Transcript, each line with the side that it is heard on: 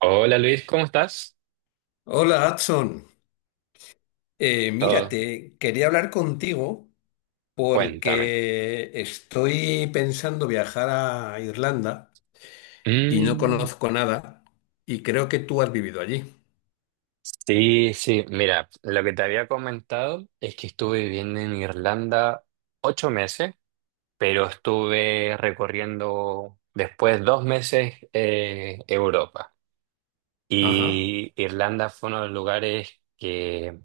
right: Hola Luis, ¿cómo estás?
left: Hola, Adson. Mira,
right: Todo.
left: te quería hablar contigo
right: Cuéntame.
left: porque estoy pensando viajar a Irlanda y no
right: Mm,
left: conozco nada y creo que tú has vivido allí.
right: sí, sí, mira, lo que te había comentado es que estuve viviendo en Irlanda 8 meses, pero estuve recorriendo después 2 meses Europa.
left: Ajá.
right: Y Irlanda fue uno de los lugares que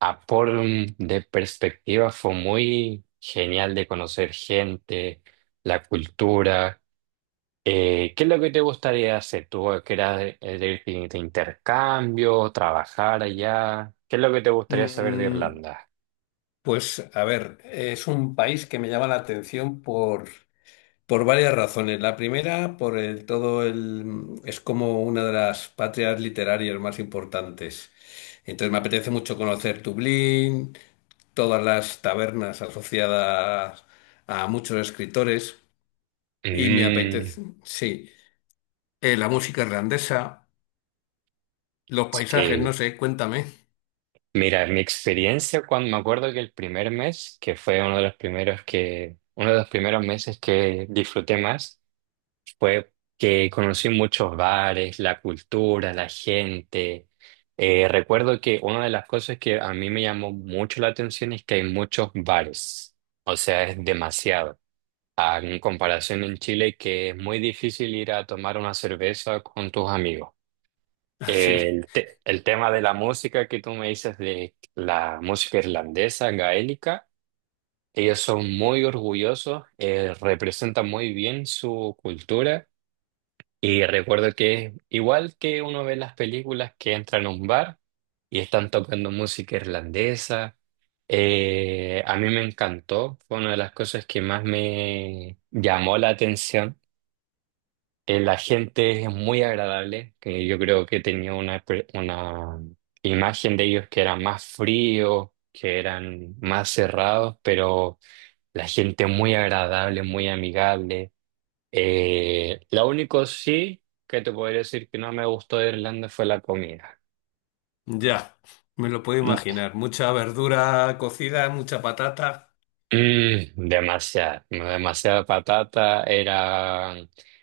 right: a por de perspectiva fue muy genial de conocer gente, la cultura. ¿Qué es lo que te gustaría hacer? ¿Tú querías de ir de intercambio, trabajar allá? ¿Qué es lo que te gustaría saber de
left: Mm,
right: Irlanda?
left: pues a ver, es un país que me llama la atención por varias razones. La primera, por es como una de las patrias literarias más importantes. Entonces me apetece mucho conocer Dublín, todas las tabernas asociadas a muchos escritores y me
right: Mm,
left: apetece, sí, la música irlandesa, los paisajes,
right: sí.
left: no sé, cuéntame.
right: Mira, mi experiencia cuando me acuerdo que el primer mes, que fue uno de los primeros que, uno de los primeros meses que disfruté más, fue que conocí muchos bares, la cultura, la gente. Recuerdo que una de las cosas que a mí me llamó mucho la atención es que hay muchos bares. O sea, es demasiado. Ah, en comparación en Chile, que es muy difícil ir a tomar una cerveza con tus amigos.
left: Así,
right: El tema de la música que tú me dices de la música irlandesa, gaélica, ellos son muy orgullosos, representan muy bien su cultura. Y recuerdo que igual que uno ve las películas que entran a un bar y están tocando música irlandesa. A mí me encantó, fue una de las cosas que más me llamó la atención. La gente es muy agradable, que yo creo que tenía una imagen de ellos que eran más fríos, que eran más cerrados, pero la gente muy agradable, muy amigable. Lo único sí que te podría decir que no me gustó de Irlanda fue la comida.
left: ya, me lo puedo
right: Mm,
left: imaginar. Mucha verdura cocida, mucha patata.
right: mm, demasiada patata, era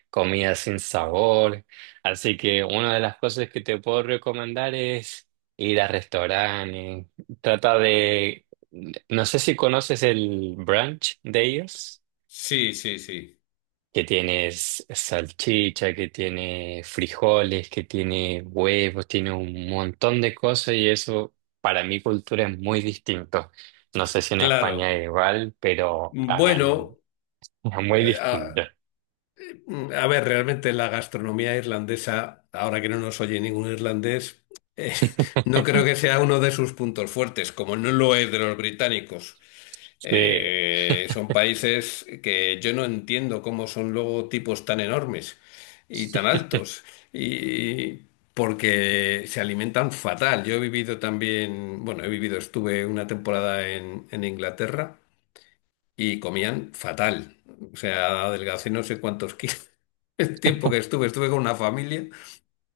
right: comida sin sabor. Así que una de las cosas que te puedo recomendar es ir a restaurantes. Trata de, no sé si conoces el brunch de ellos,
left: Sí, sí, sí,
right: que tienes salchicha, que tiene frijoles, que tiene huevos, tiene un montón de cosas y eso para mi cultura es muy distinto. No sé si en España
left: claro.
right: es igual, pero
left: Bueno,
right: es muy
left: eh,
right: distinto.
left: ah, A ver, realmente la gastronomía irlandesa, ahora que no nos oye ningún irlandés, eh, no creo que sea uno de sus puntos fuertes, como no lo es de los británicos.
right: Sí,
left: Son países que yo no entiendo cómo son luego tipos tan enormes y tan altos, y porque se alimentan fatal. Yo he vivido también, bueno, he vivido, estuve una temporada en Inglaterra y comían fatal. O sea, adelgacé no sé cuántos kilos. El tiempo que estuve con una familia,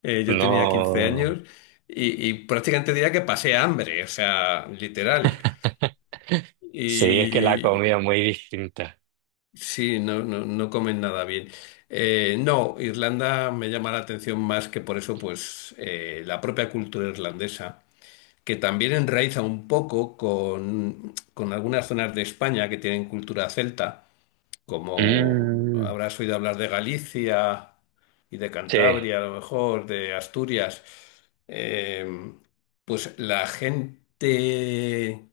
left: yo tenía 15
right: no.
left: años y prácticamente diría que pasé hambre, o sea, literal.
right: Sí, es que la
left: Y
right: comida es muy distinta.
left: sí, no comen nada bien. No, Irlanda me llama la atención más que por eso, pues, la propia cultura irlandesa, que también enraiza un poco con algunas zonas de España que tienen cultura celta. Como
right: Mm,
left: habrás oído hablar de Galicia y de
right: sí,
left: Cantabria, a lo mejor, de Asturias, eh, pues la gente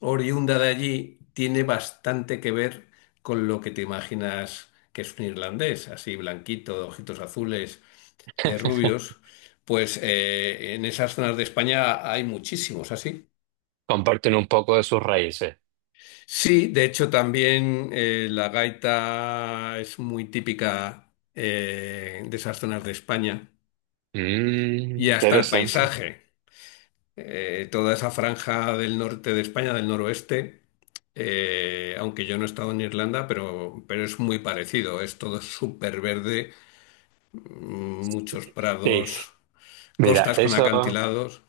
left: oriunda de allí tiene bastante que ver con lo que te imaginas que es un irlandés, así blanquito, de ojitos azules, rubios, en esas zonas de España hay muchísimos así.
right: comparten un poco de sus raíces.
left: Sí, de hecho también, la gaita es muy típica, de esas zonas de España
right: Mm,
left: y hasta el
right: interesante.
left: paisaje. Toda esa franja del norte de España, del noroeste, aunque yo no he estado en Irlanda, pero es muy parecido. Es todo súper verde, muchos
right: Sí,
left: prados,
right: mira,
left: costas con
right: eso.
left: acantilados.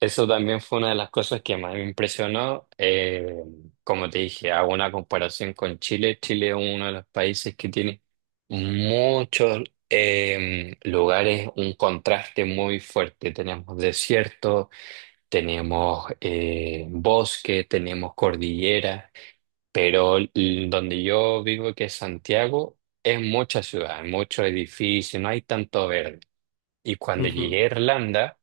right: Eso también fue una de las cosas que más me impresionó. Como te dije, hago una comparación con Chile. Chile es uno de los países que tiene muchos lugares, un contraste muy fuerte. Tenemos desierto, tenemos bosque, tenemos cordillera, pero donde yo vivo, que es Santiago, es mucha ciudad, hay muchos edificios, no hay tanto verde. Y cuando llegué
left: Ujú.
right: a Irlanda,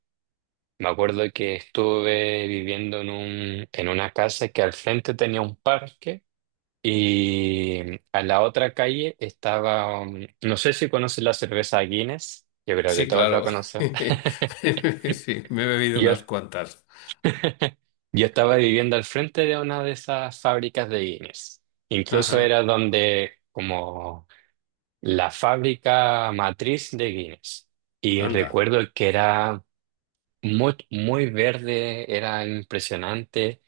right: me acuerdo que estuve viviendo en en una casa que al frente tenía un parque y a la otra calle estaba, no sé si conoces la cerveza Guinness, yo creo que
left: Sí,
right: todos la
left: claro.
right: conocen.
left: Sí, me he bebido
right: Yo,
left: unas cuantas.
right: yo estaba viviendo al frente de una de esas fábricas de Guinness. Incluso
left: Ajá,
right: era donde como la fábrica matriz de Guinness. Y
left: anda.
right: recuerdo que era muy, muy verde, era impresionante.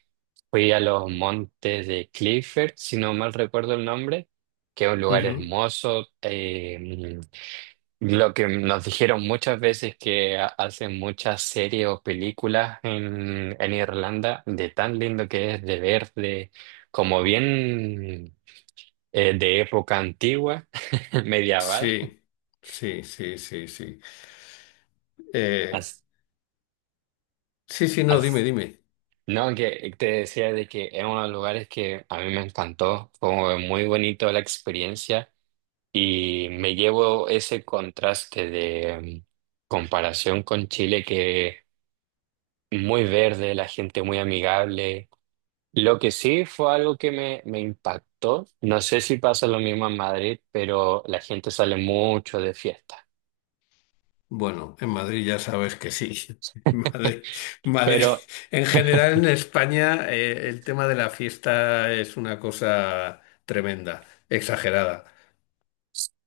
right: Fui a los montes de Clifford, si no mal recuerdo el nombre, que es un lugar
left: Ujú.
right: hermoso. Lo que nos dijeron muchas veces que hacen muchas series o películas en Irlanda, de tan lindo que es de ver, de como bien, de época antigua, medieval.
left: Sí, sí, sí, sí, sí. Eh,
right: As-
left: sí, sí, no, dime,
right: as-
left: dime.
right: no, que te decía de que es uno de los lugares que a mí me encantó, fue muy bonito la experiencia. Y me llevo ese contraste de comparación con Chile que muy verde, la gente muy amigable. Lo que sí fue algo que me impactó, no sé si pasa lo mismo en Madrid, pero la gente sale mucho de fiesta.
left: Bueno, en Madrid ya sabes que sí. Madrid, Madrid.
right: Pero
left: En general, en España, el tema de la fiesta es una cosa tremenda, exagerada.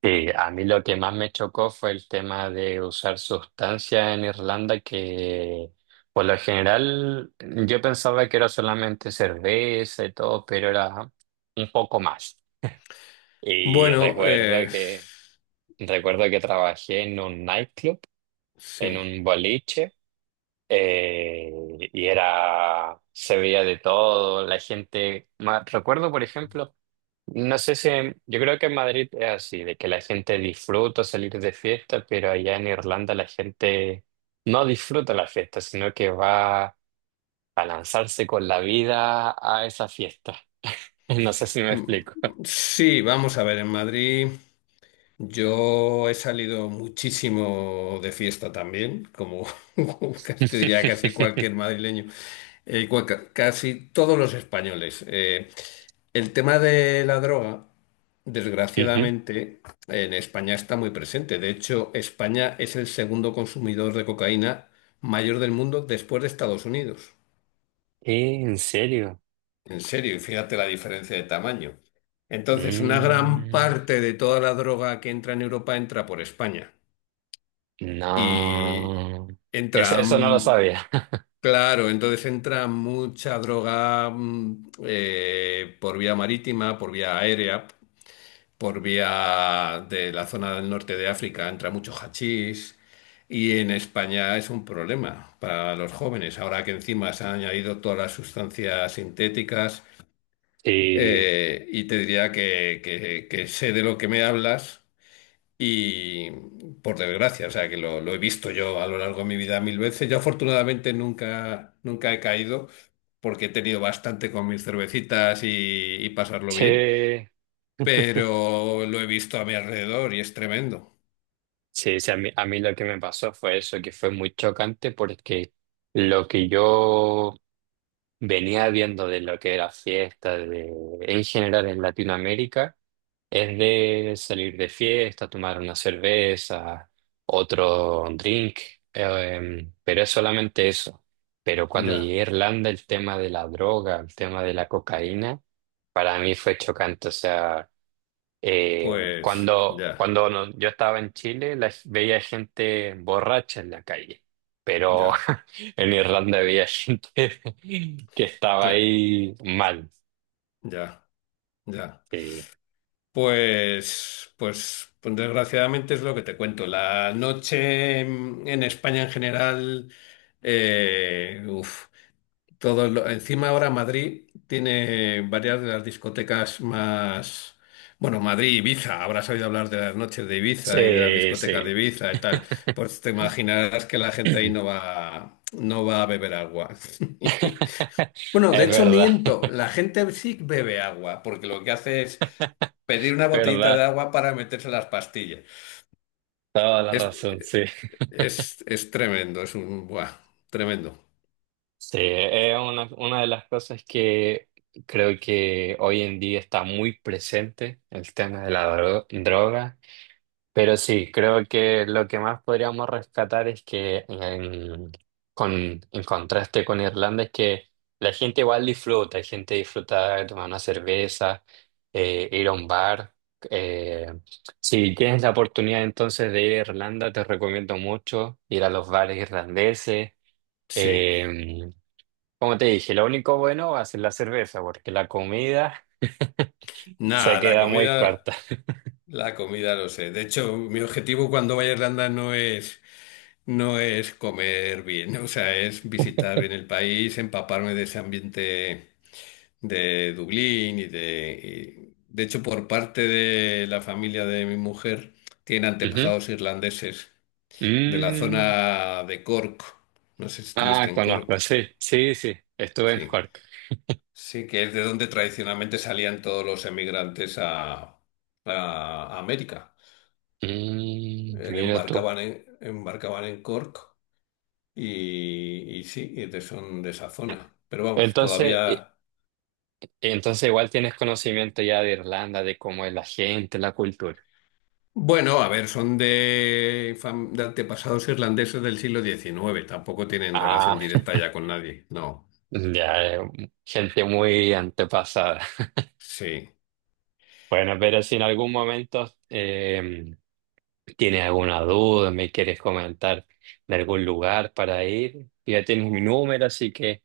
right: sí, a mí lo que más me chocó fue el tema de usar sustancias en Irlanda que... Por lo general, yo pensaba que era solamente cerveza y todo, pero era un poco más. Y
left: Bueno,
right: recuerdo
left: eh,
right: que, recuerdo que trabajé en un nightclub, en
left: sí.
right: un boliche, eh, y era, se veía de todo, la gente, recuerdo por ejemplo, no sé si, yo creo que en Madrid es así, de que la gente disfruta salir de fiesta, pero allá en Irlanda la gente no disfruta la fiesta, sino que va a lanzarse con la vida a esa fiesta. No sé si me
left: Mm,
right: explico.
left: Sí, vamos a ver, en Madrid. Yo he salido muchísimo de fiesta también, como te diría casi cualquier madrileño, casi todos los españoles. El tema de la droga,
right: Ujú.
left: desgraciadamente, en España está muy presente. De hecho, España es el segundo consumidor de cocaína mayor del mundo después de Estados Unidos.
right: ¿En serio?
left: En serio, y fíjate la diferencia de tamaño. Entonces, una gran
right: Mm,
left: parte de toda la droga que entra en Europa entra por España. Y
right: no. Es-
left: entra,
right: eso no lo
left: mm,
right: sabía.
left: claro, entonces entra mucha droga, por vía marítima, por vía aérea, por vía de la zona del norte de África, entra mucho hachís y en España es un problema para los jóvenes, ahora que encima se han añadido todas las sustancias sintéticas,
right: Sí,
left: y te diría que sé de lo que me hablas y por desgracia, o sea, que lo he visto yo a lo largo de mi vida mil veces. Yo afortunadamente nunca, nunca he caído porque he tenido bastante con mis cervecitas y pasarlo bien,
right: sí,
left: pero lo he visto a mi alrededor y es tremendo.
right: sí, sí, a mí lo que me pasó fue eso, que fue muy chocante porque lo que yo venía viendo de lo que era fiesta, en general en Latinoamérica, es de salir de fiesta, tomar una cerveza, otro drink, pero es solamente eso. Pero cuando
left: Ya,
right: llegué a Irlanda, el tema de la droga, el tema de la cocaína. Para mí fue chocante, o sea,
left: pues, ya,
right: cuando yo estaba en Chile veía gente borracha en la calle, pero
left: ya,
right: en Irlanda veía gente que estaba
left: cla-
right: ahí mal.
left: ya, ya.
right: Sí,
left: Pues desgraciadamente es lo que te cuento. La noche en España en general... Eh, uf, Todo encima ahora Madrid tiene varias de las discotecas más, bueno, Madrid, Ibiza, habrás oído hablar de las noches de Ibiza y de las
right: sí,
left: discotecas de
right: sí.
left: Ibiza y tal. Pues te imaginarás que la gente ahí no va a beber agua. Bueno, de
right: Es
left: hecho
right: verdad,
left: miento, la gente sí bebe agua, porque lo que hace es pedir una botellita de
right: verdad,
left: agua para meterse las pastillas.
right: toda la
left: Es,
right: razón, sí.
left: es tremendo, tremendo.
right: Sí, es una de las cosas que creo que hoy en día está muy presente, el tema de la droga. Pero sí, creo que lo que más podríamos rescatar es que con, en contraste con Irlanda es que la gente igual disfruta, hay gente disfruta de tomar una cerveza, ir a un bar. eh, si tienes la oportunidad entonces de ir a Irlanda, te recomiendo mucho ir a los bares irlandeses.
left: Sí.
right: Eh, como te dije, lo único bueno va a ser la cerveza, porque la comida se
left: Nada, la
right: queda muy
left: comida.
right: corta.
left: La comida lo sé. De hecho, mi objetivo cuando vaya a Irlanda no es comer bien, o sea, es visitar bien el país, empaparme de ese ambiente de Dublín de hecho, por parte de la familia de mi mujer, tiene
right: Ujú.
left: antepasados irlandeses de la
right: Mm.
left: zona de Cork. No sé si estuviste
right: Ah,
left: en
right: conozco,
left: Cork.
right: sí, sí, sí, estuve en
left: Sí.
right: Cork.
left: Sí, que es de donde tradicionalmente salían todos los emigrantes a América.
right: Mm, mira tú.
left: Embarcaban embarcaban en Cork y sí, son de esa zona. Pero vamos,
right: Entonces,
left: todavía...
right: entonces igual tienes conocimiento ya de Irlanda, de cómo es la gente, la cultura.
left: Bueno, a ver, son de antepasados irlandeses del siglo XIX, tampoco tienen relación
right: Ah,
left: directa ya con nadie, no.
right: ya, gente muy antepasada.
left: Sí,
right: Bueno, pero si en algún momento, tienes alguna duda, me quieres comentar de algún lugar para ir, ya tienes mi número, así que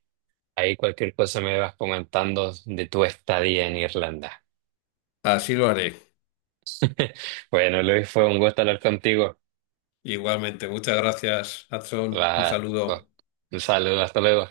right: ahí cualquier cosa me vas comentando de tu estadía en Irlanda.
left: así lo haré.
right: Bueno, Luis, fue un gusto hablar contigo.
left: Igualmente, muchas gracias, Adson. Un
right: Va, va.
left: saludo.
right: Un saludo, hasta luego.